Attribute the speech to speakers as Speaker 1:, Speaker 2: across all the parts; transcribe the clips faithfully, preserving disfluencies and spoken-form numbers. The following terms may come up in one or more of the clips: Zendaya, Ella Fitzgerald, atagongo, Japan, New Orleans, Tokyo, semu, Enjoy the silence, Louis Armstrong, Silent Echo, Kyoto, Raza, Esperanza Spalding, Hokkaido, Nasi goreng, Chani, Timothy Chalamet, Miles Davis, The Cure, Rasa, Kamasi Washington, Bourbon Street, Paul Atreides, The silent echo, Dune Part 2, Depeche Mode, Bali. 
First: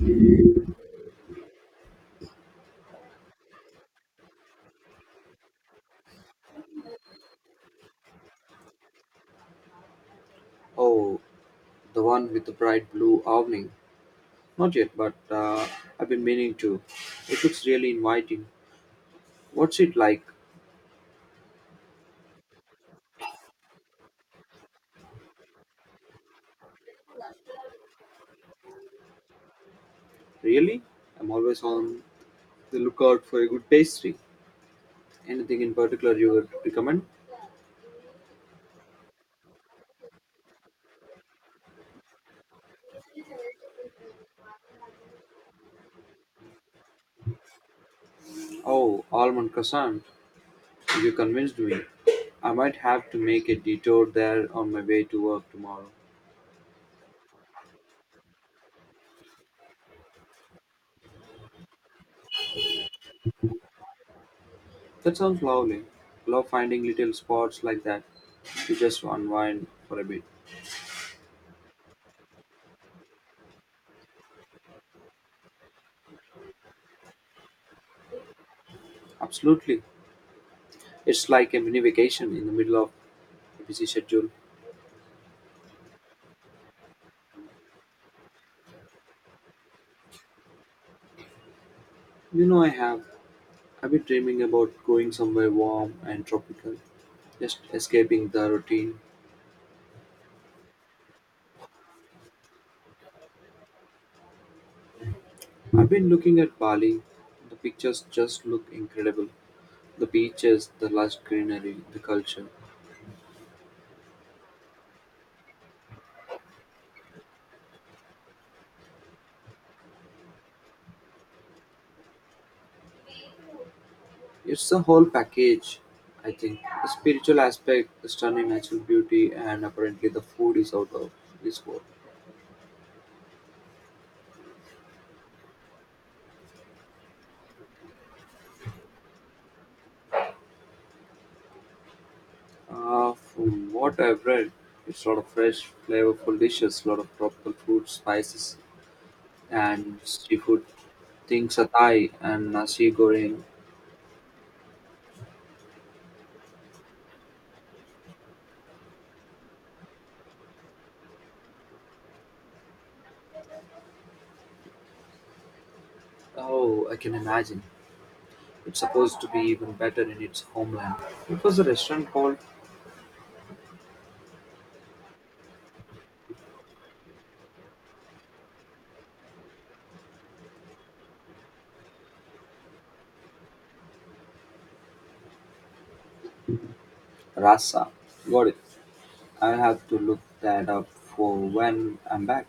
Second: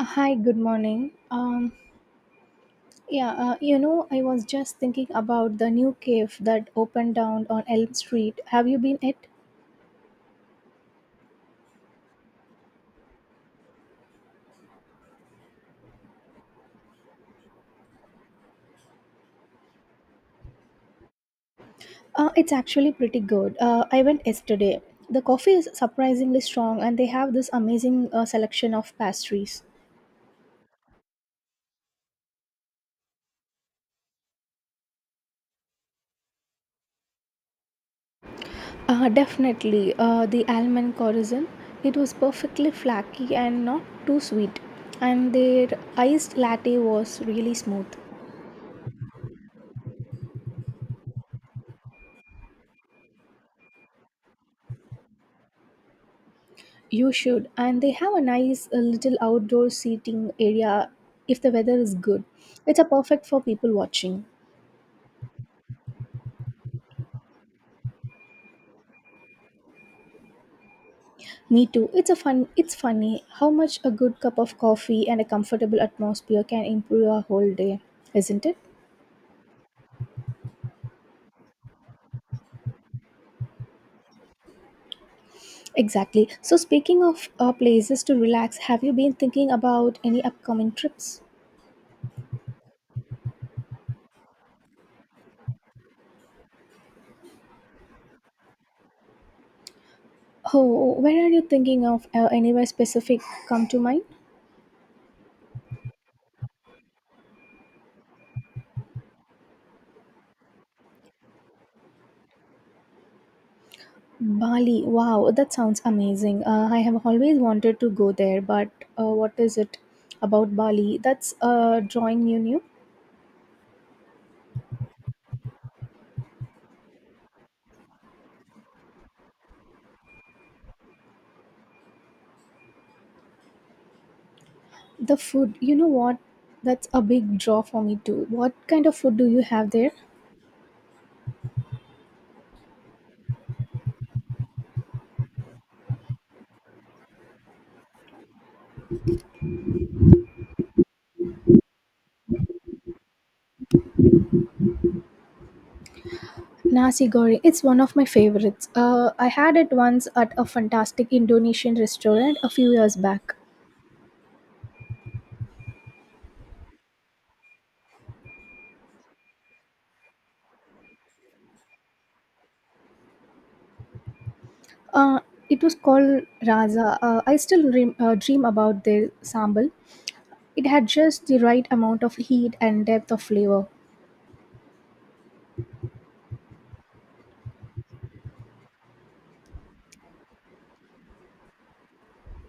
Speaker 1: Hi, good morning. Um, yeah, uh, you know, I was just thinking about the new cave that opened down on Elm Street. Have you been it?
Speaker 2: Oh, the one with the bright blue awning. Not yet, but uh, I've been meaning to. It looks really inviting. What's it like?
Speaker 1: Uh, it's actually pretty good. Uh, I went yesterday. The coffee is surprisingly strong, and they have this amazing uh, selection of pastries.
Speaker 2: Really? I'm always on the lookout for a good pastry. Anything in particular you would recommend?
Speaker 1: Uh, definitely, uh, the almond croissant. It was perfectly flaky and not too sweet, and their iced latte was really smooth.
Speaker 2: Oh, almond croissant. You convinced me. I might have to make a detour there on my way to work tomorrow.
Speaker 1: You should, and they have a nice uh, little outdoor seating area if the weather is good. It's a perfect for people watching.
Speaker 2: That sounds lovely. Love finding little spots like that to just unwind for a bit.
Speaker 1: Me too. It's a fun. It's funny how much a good cup of coffee and a comfortable atmosphere can improve our whole day, isn't it?
Speaker 2: Absolutely. It's like a mini vacation in the middle of busy schedule.
Speaker 1: Exactly. So speaking of uh, places to relax, have you been thinking about any upcoming trips?
Speaker 2: You know I have. I've been dreaming about going somewhere warm and tropical, just escaping the routine.
Speaker 1: Oh, where are you thinking of? Uh, anywhere specific come to mind?
Speaker 2: I've been looking at Bali. The pictures just look incredible. The beaches, the lush greenery, the culture.
Speaker 1: Bali, wow, that sounds amazing. Uh, I have always wanted to go there, but uh, what is it about Bali that's uh, drawing you new?
Speaker 2: It's a whole package, I think. The spiritual aspect, the stunning natural beauty, and apparently the food is out of this world.
Speaker 1: The food, you know what? That's a big draw for me too. What kind of food do you have there?
Speaker 2: Uh, from what I've read, it's a lot of fresh, flavorful dishes, a lot of tropical fruits, spices, and seafood. Think satay and nasi goreng.
Speaker 1: Nasi goreng, it's one of my favorites. Uh, I had it once at a fantastic Indonesian restaurant a few years back.
Speaker 2: Oh, I can imagine. It's supposed to be even better in its homeland. It was a restaurant called
Speaker 1: Uh, it was called Raza. Uh, I still dream, uh, dream about their sambal. It had just the right amount of heat and depth of flavor.
Speaker 2: Rasa. Got it. I'll have to look that up for when I'm back.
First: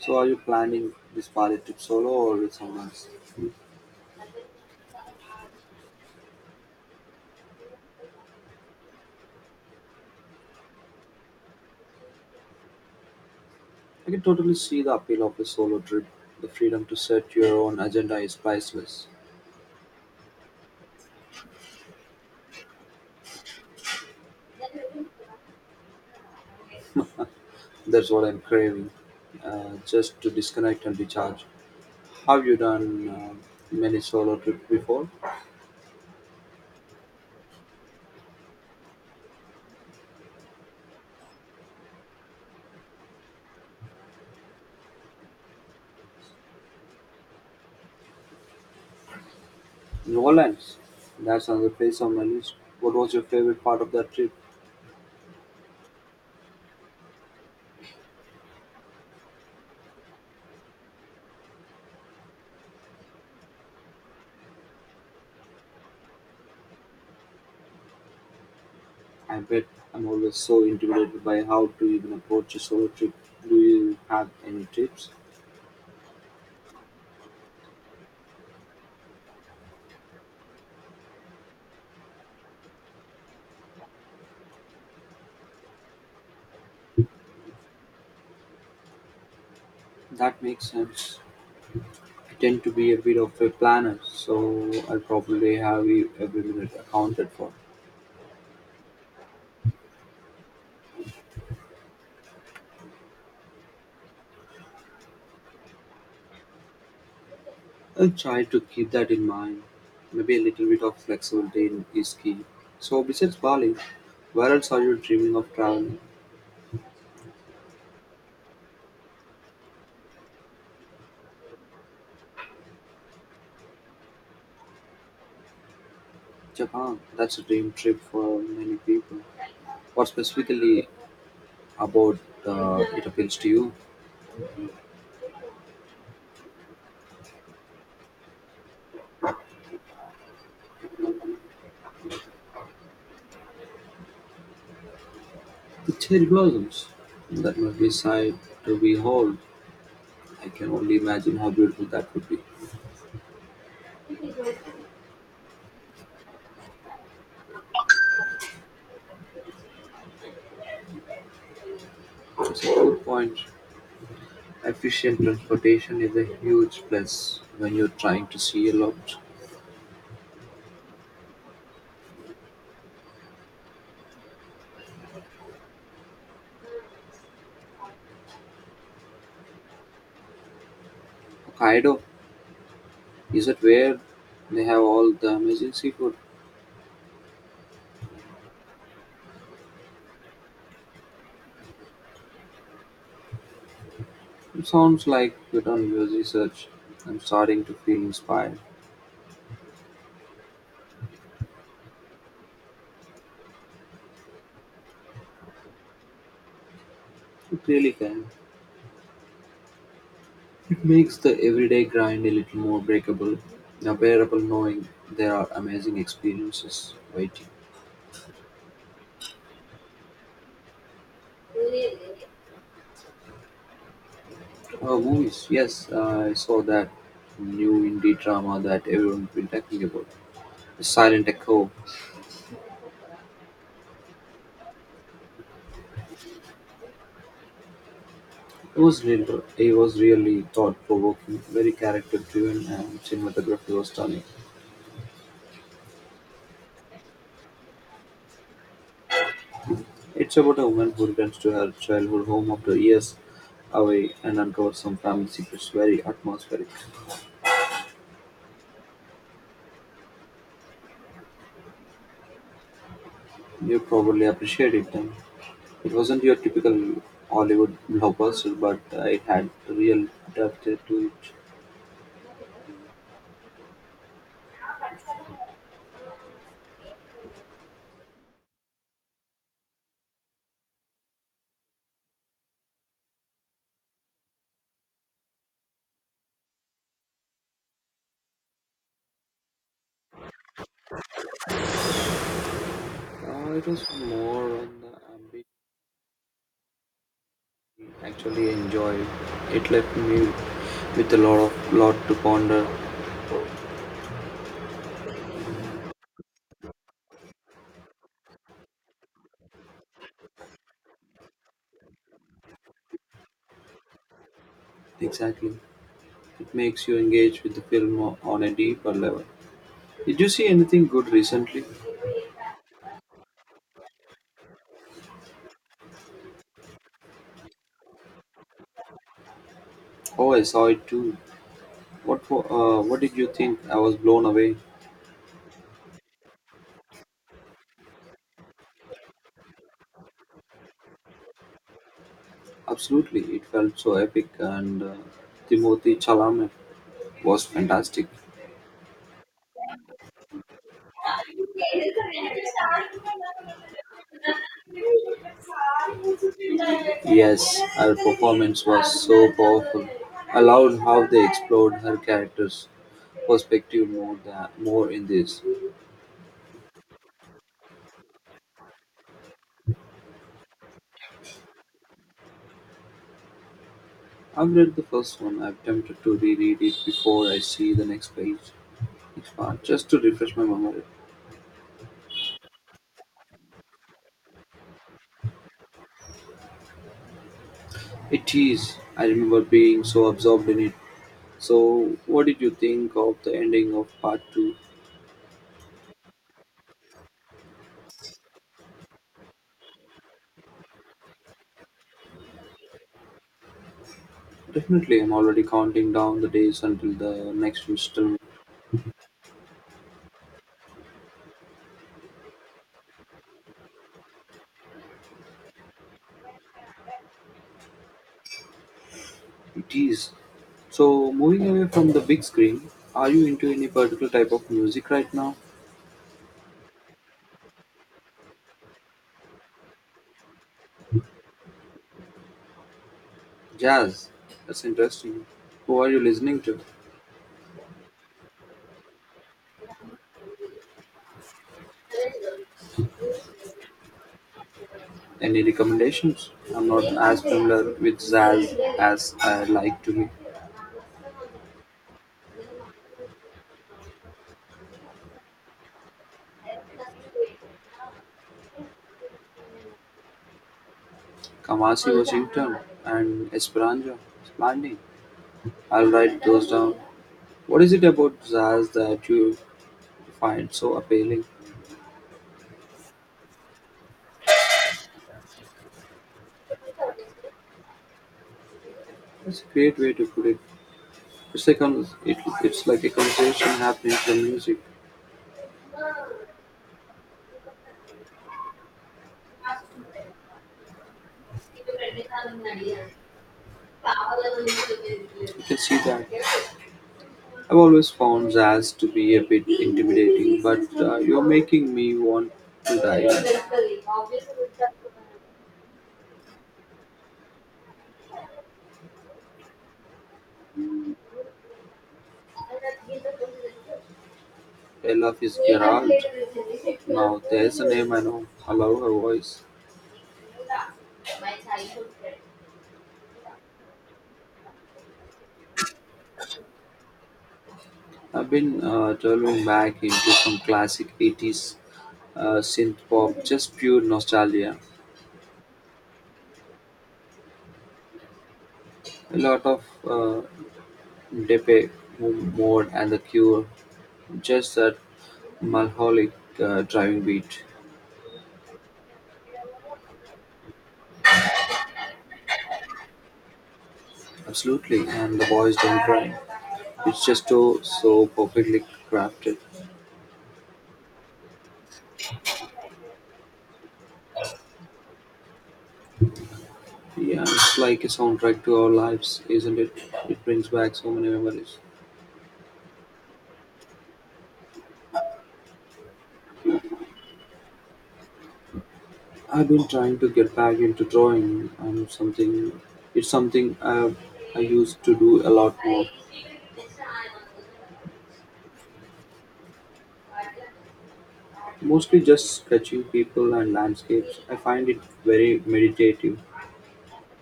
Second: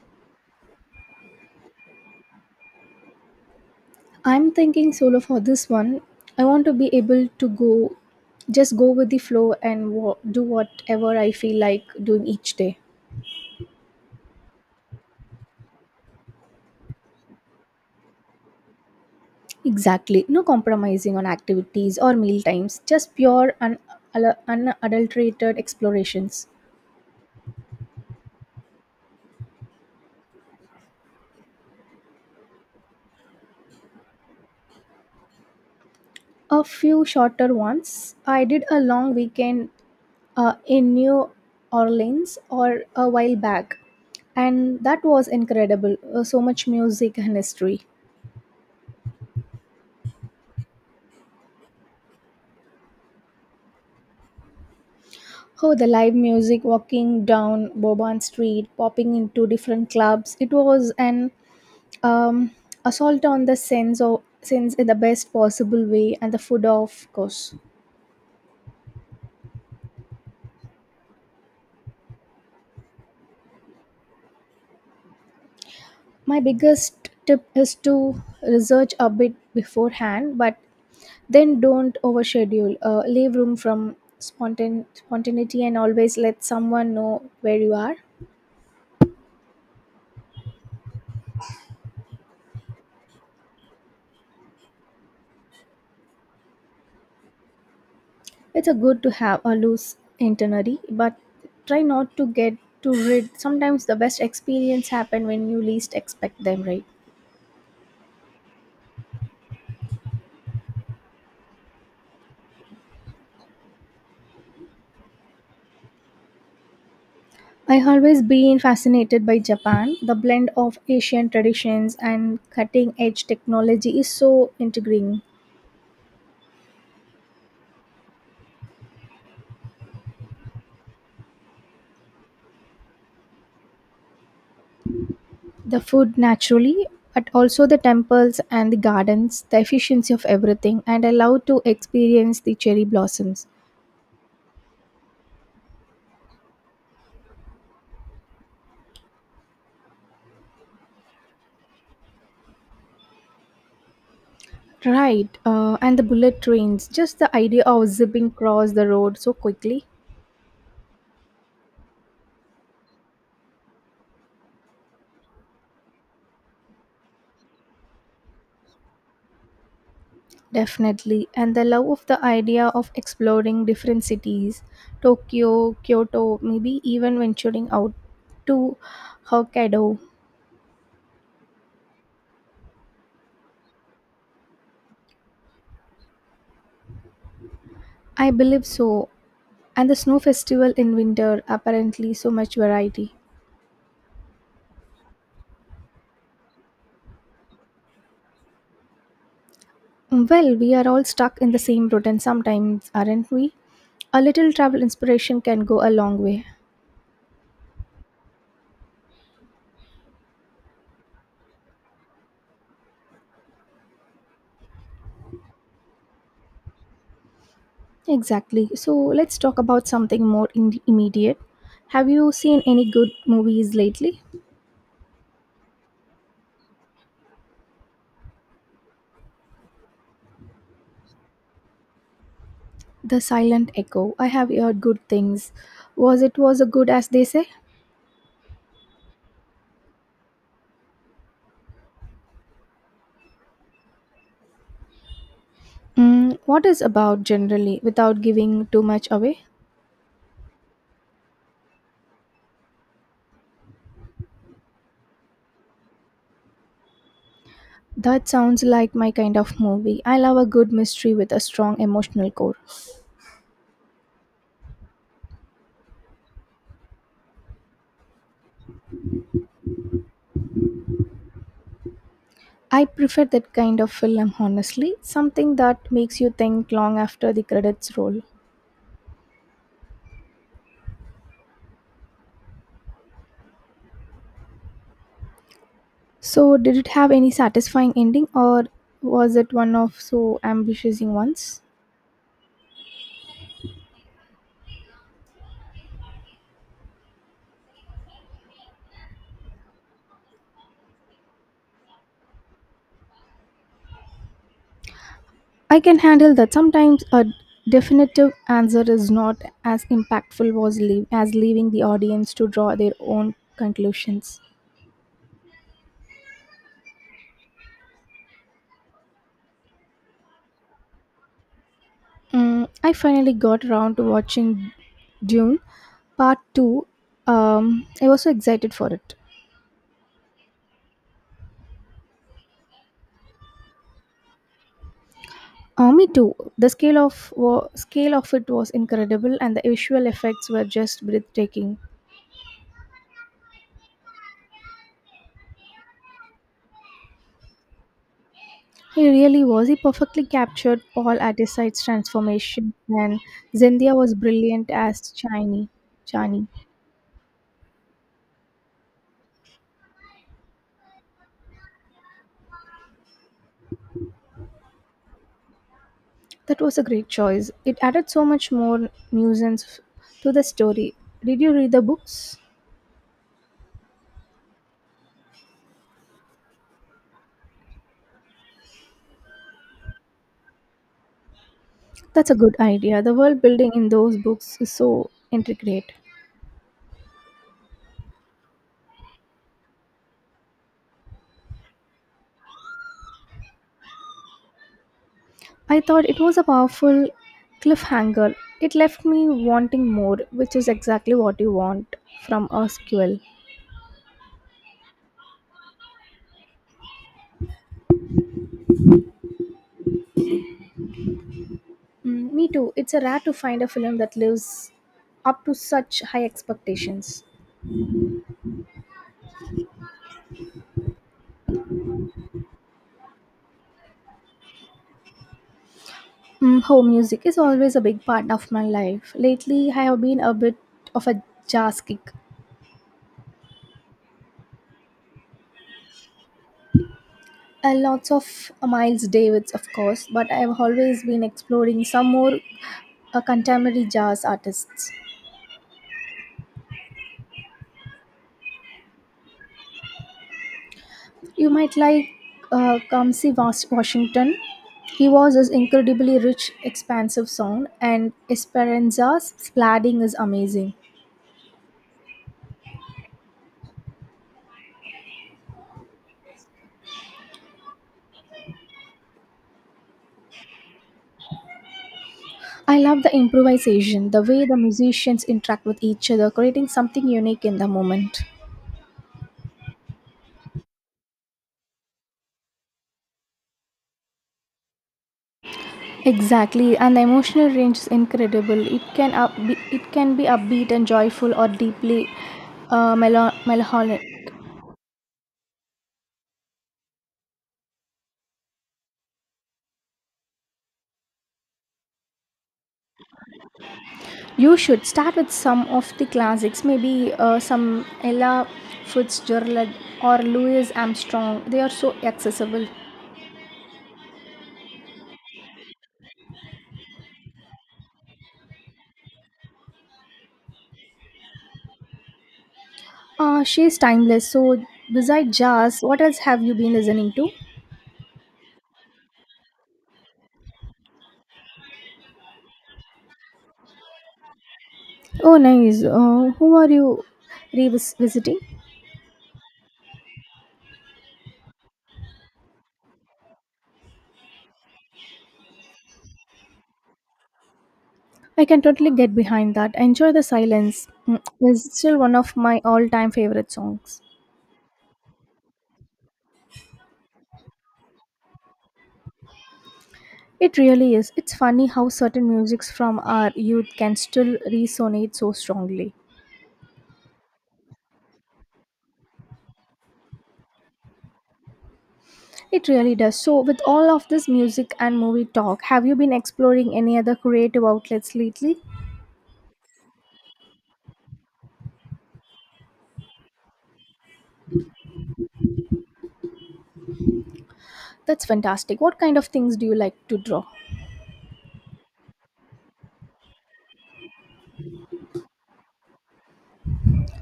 Speaker 2: So, are you planning this Bali trip solo or with someone else?
Speaker 1: I'm thinking solo for this one. I want to be able to go, just go with the flow and wa- do whatever I feel like doing each day.
Speaker 2: I can totally see the appeal of a solo trip. The freedom to set your own agenda is priceless.
Speaker 1: Exactly. No compromising on activities or meal times, just pure and un- al- unadulterated explorations.
Speaker 2: That's what I'm craving, uh, just to disconnect and recharge. Have you done uh, many solo trips before?
Speaker 1: A few shorter ones. I did a long weekend uh, in New Orleans or a while back, and that was incredible. Uh, so much music and history.
Speaker 2: New Orleans. That's another place on my list. What was your favorite part of that trip?
Speaker 1: Oh, the live music, walking down Bourbon Street, popping into different clubs. It was an um, assault on the sense of sense in the best possible way, and the food, of course.
Speaker 2: I bet. I'm always so intimidated by how to even approach a solo trip. Do you have any tips?
Speaker 1: My biggest tip is to research a bit beforehand, but then don't overschedule. Uh, leave room from spontan- spontaneity, and always let someone know where you are.
Speaker 2: That makes sense. I tend to be a bit of a planner, so I probably have e- every minute accounted for.
Speaker 1: It's a good to have a loose itinerary, but try not to get too rid. Sometimes the best experience happen when you least expect them, right?
Speaker 2: I'll try to keep that in mind. Maybe a little bit of flexibility in- is key. So, besides Bali, where else are you dreaming of traveling?
Speaker 1: I always been fascinated by Japan. The blend of Asian traditions and cutting edge technology is so intriguing.
Speaker 2: Japan. That's a dream trip for many people. What specifically about uh, it appeals to you.
Speaker 1: The food naturally, but also the temples and the gardens, the efficiency of everything, and I to experience the cherry blossoms.
Speaker 2: The cherry blossoms. That must be sight to behold. I can only imagine how beautiful that would be.
Speaker 1: Right, uh, and the bullet trains, just the idea of zipping across the road so quickly.
Speaker 2: It's a good point. Efficient transportation is a huge plus when you're trying to see a lot.
Speaker 1: Definitely. And the love of the idea of exploring different cities, Tokyo, Kyoto, maybe even venturing out to Hokkaido.
Speaker 2: Hokkaido, is it where they have all the amazing seafood?
Speaker 1: I believe so. And the snow festival in winter, apparently, so much variety.
Speaker 2: It sounds like you've done your research. I'm starting to feel inspired.
Speaker 1: Well, we are all stuck in the same routine sometimes, aren't we? A little travel inspiration can go a long way.
Speaker 2: It really can. It makes the everyday grind a little more breakable, now bearable, knowing there are amazing experiences waiting.
Speaker 1: Exactly. So let's talk about something more in- immediate. Have you seen any good movies lately?
Speaker 2: Oh, movies. Yes, I saw that new indie drama that everyone's been talking about. Silent Echo.
Speaker 1: The silent echo. I have heard good things. Was it was a good as they say?
Speaker 2: It was real, it was really thought provoking, very character driven, and cinematography was stunning.
Speaker 1: Mm, what is about generally without giving too much away?
Speaker 2: It's about a woman who returns to her childhood home after years away and uncovers some family secrets. Very atmospheric.
Speaker 1: That sounds like my kind of movie. I love a good mystery with a strong emotional core.
Speaker 2: You probably appreciate it then. It wasn't your typical Hollywood blockbuster, but uh, it had real depth to it.
Speaker 1: I prefer that kind of film honestly, something that makes you think long after the credits roll. So, did it have any satisfying ending or was it one of so ambitious ones?
Speaker 2: Uh, it was more on the ambition. Actually, I enjoyed. It left me with a lot of lot to ponder.
Speaker 1: I can handle that sometimes a definitive answer is not as impactful was leave, as leaving the audience to draw their own conclusions.
Speaker 2: Exactly, it makes you engage with the film o- on a deeper level. Did you see anything good recently?
Speaker 1: Mm, I finally got around to watching Dune Part two. Um, I was so excited for it.
Speaker 2: Oh, I saw it too. What wa- uh, what did you think? I was blown away.
Speaker 1: Uh, me too. The scale of wa- scale of it was incredible, and the visual effects were just breathtaking.
Speaker 2: Absolutely, it felt so epic, and uh, Timothy Chalamet was fantastic.
Speaker 1: He really was. He perfectly captured Paul Atreides' transformation, and Zendaya was brilliant as Chani. Chani.
Speaker 2: Yes, her performance was so powerful. I loved how they explored her character's perspective more than, more in this.
Speaker 1: That was a great choice. It added so much more nuisance to the story. Did you read the books?
Speaker 2: I've read the first one. I'm tempted to reread it before I see the next page, next part, just to refresh my memory.
Speaker 1: That's a good idea. The world building in those books is so intricate.
Speaker 2: It is. I remember being so absorbed in it. So, what did you think of the ending of part two?
Speaker 1: I thought it was a powerful cliffhanger. It left me wanting more, which is exactly what you want from a sequel.
Speaker 2: Definitely, I'm already counting down the days until the next installment.
Speaker 1: Mm, me too. It's a rare to find a film that lives up to such high expectations.
Speaker 2: It is. So, moving away from the big screen, are you into any particular type of music right now?
Speaker 1: Mm, oh, music is always a big part of my life. Lately, I have been a bit of a jazz kick.
Speaker 2: Jazz. That's interesting. Who are you listening to?
Speaker 1: Uh, lots of uh, Miles Davis, of course, but I have always been exploring some more uh, contemporary jazz artists.
Speaker 2: Any recommendations? I'm not as familiar with jazz as I like to be.
Speaker 1: You might like uh, Kamsi Was- Washington. He was his incredibly rich, expansive sound, and Esperanza's plading is amazing.
Speaker 2: Kamasi Washington and Esperanza Spalding. I'll write those down. What is it about jazz that you find so appealing?
Speaker 1: I love the improvisation, the way the musicians interact with each other, creating something unique in the moment.
Speaker 2: That's a great way to put it. It's, a con- it, it's like a conversation happening through music.
Speaker 1: Exactly, and the emotional range is incredible. It can up be, it can be upbeat and joyful, or deeply
Speaker 2: You
Speaker 1: uh, melo- melancholic.
Speaker 2: can see that. I've always found jazz to be a bit intimidating, but uh, you're making me want to dive in.
Speaker 1: You should start with some of the classics, maybe uh, some Ella Fitzgerald or Louis Armstrong. They are so accessible.
Speaker 2: I love his Gerald. Now, there's a name I know. I love her voice.
Speaker 1: Uh, she's timeless. So, besides jazz, what else have you been listening to?
Speaker 2: I've been uh, delving back into some classic eighties uh, synth pop, just pure nostalgia.
Speaker 1: Oh, nice. Uh, who are you revisiting?
Speaker 2: A lot of uh, Depe Mode and The Cure, just that melancholic uh, driving beat.
Speaker 1: I can totally get behind that. Enjoy the silence. Mm, It's still one of my all-time favorite songs.
Speaker 2: Absolutely, and the boys don't cry. It's just so, so perfectly crafted.
Speaker 1: It really is. It's funny how certain musics from our youth can still resonate so strongly.
Speaker 2: Yeah, it's like a soundtrack to our lives, isn't it? It brings back so many memories.
Speaker 1: It really does. So, with all of this music and movie talk, have you been exploring any other creative outlets lately?
Speaker 2: I've been trying to get back into drawing. Um, something It's something I I used to do a lot more.
Speaker 1: That's fantastic. What kind of things do you like to draw?
Speaker 2: Mostly just sketching people and landscapes. I find it very meditative.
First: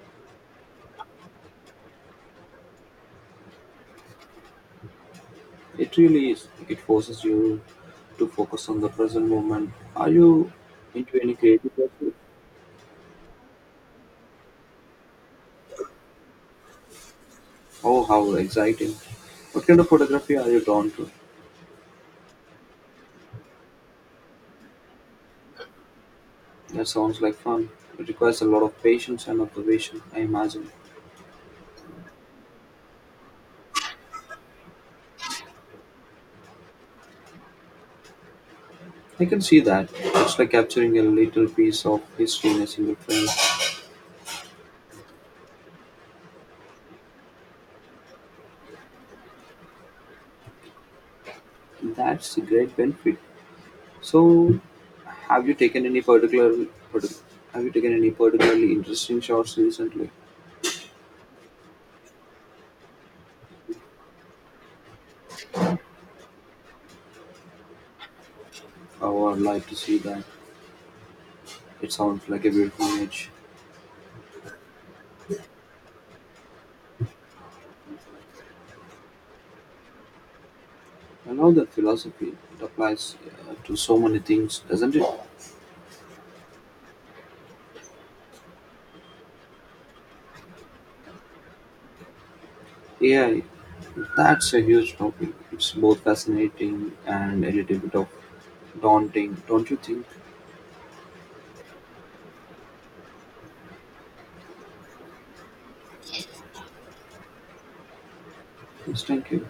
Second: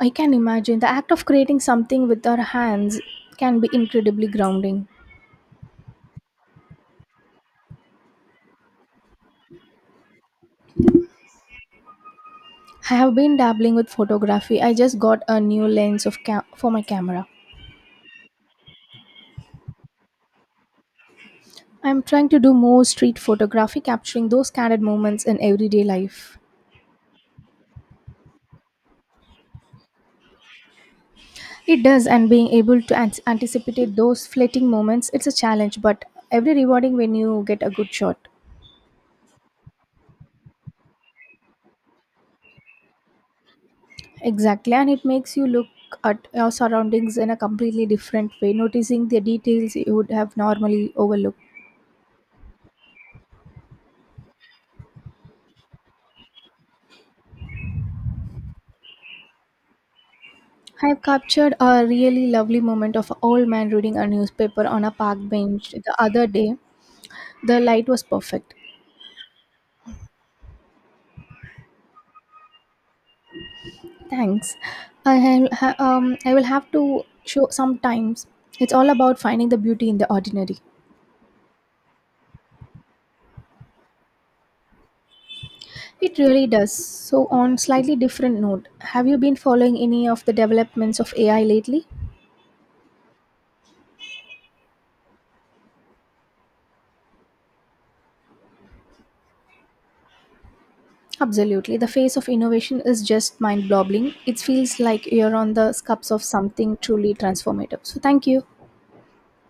Speaker 1: I can imagine the act of creating something with our hands can be incredibly grounding.
Speaker 2: It really is. It forces you to focus on the present moment. Are you into any creative pursuit?
Speaker 1: I have been dabbling with photography. I just got a new lens of ca- for my camera.
Speaker 2: Oh, how exciting! What kind of photography are you drawn to?
Speaker 1: I'm trying to do more street photography, capturing those candid moments in everyday life.
Speaker 2: That sounds like fun. It requires a lot of patience and observation, I imagine.
Speaker 1: It does, and being able to an- anticipate those fleeting moments, it's a challenge, but every rewarding when you get a good shot.
Speaker 2: I can see that. It's like capturing a little piece of history in a single frame.
Speaker 1: Exactly, and it makes you look at your surroundings in a completely different way, noticing the details you would have normally overlooked.
Speaker 2: That's a great benefit. So, have you taken any particular, partic- have you taken any particularly interesting shots recently?
Speaker 1: I have captured a really lovely moment of an old man reading a newspaper on a park bench the other day. The light was perfect.
Speaker 2: Oh, I'd like to see that. It sounds like a beautiful image.
Speaker 1: Thanks. I have ha- um I will have to show sometimes. It's all about finding the beauty in the ordinary.
Speaker 2: I love that philosophy. It applies uh, to so many things, doesn't it?
Speaker 1: It really does. So on slightly different note, have you been following any of the developments of A I lately?
Speaker 2: Yeah, that's a huge topic. It's both fascinating and a little bit of daunting, don't you think?
Speaker 1: Absolutely. The phase of innovation is just mind-boggling. It feels like you're on the cusp of something truly transformative. So thank you.
Speaker 2: Yes, thank you.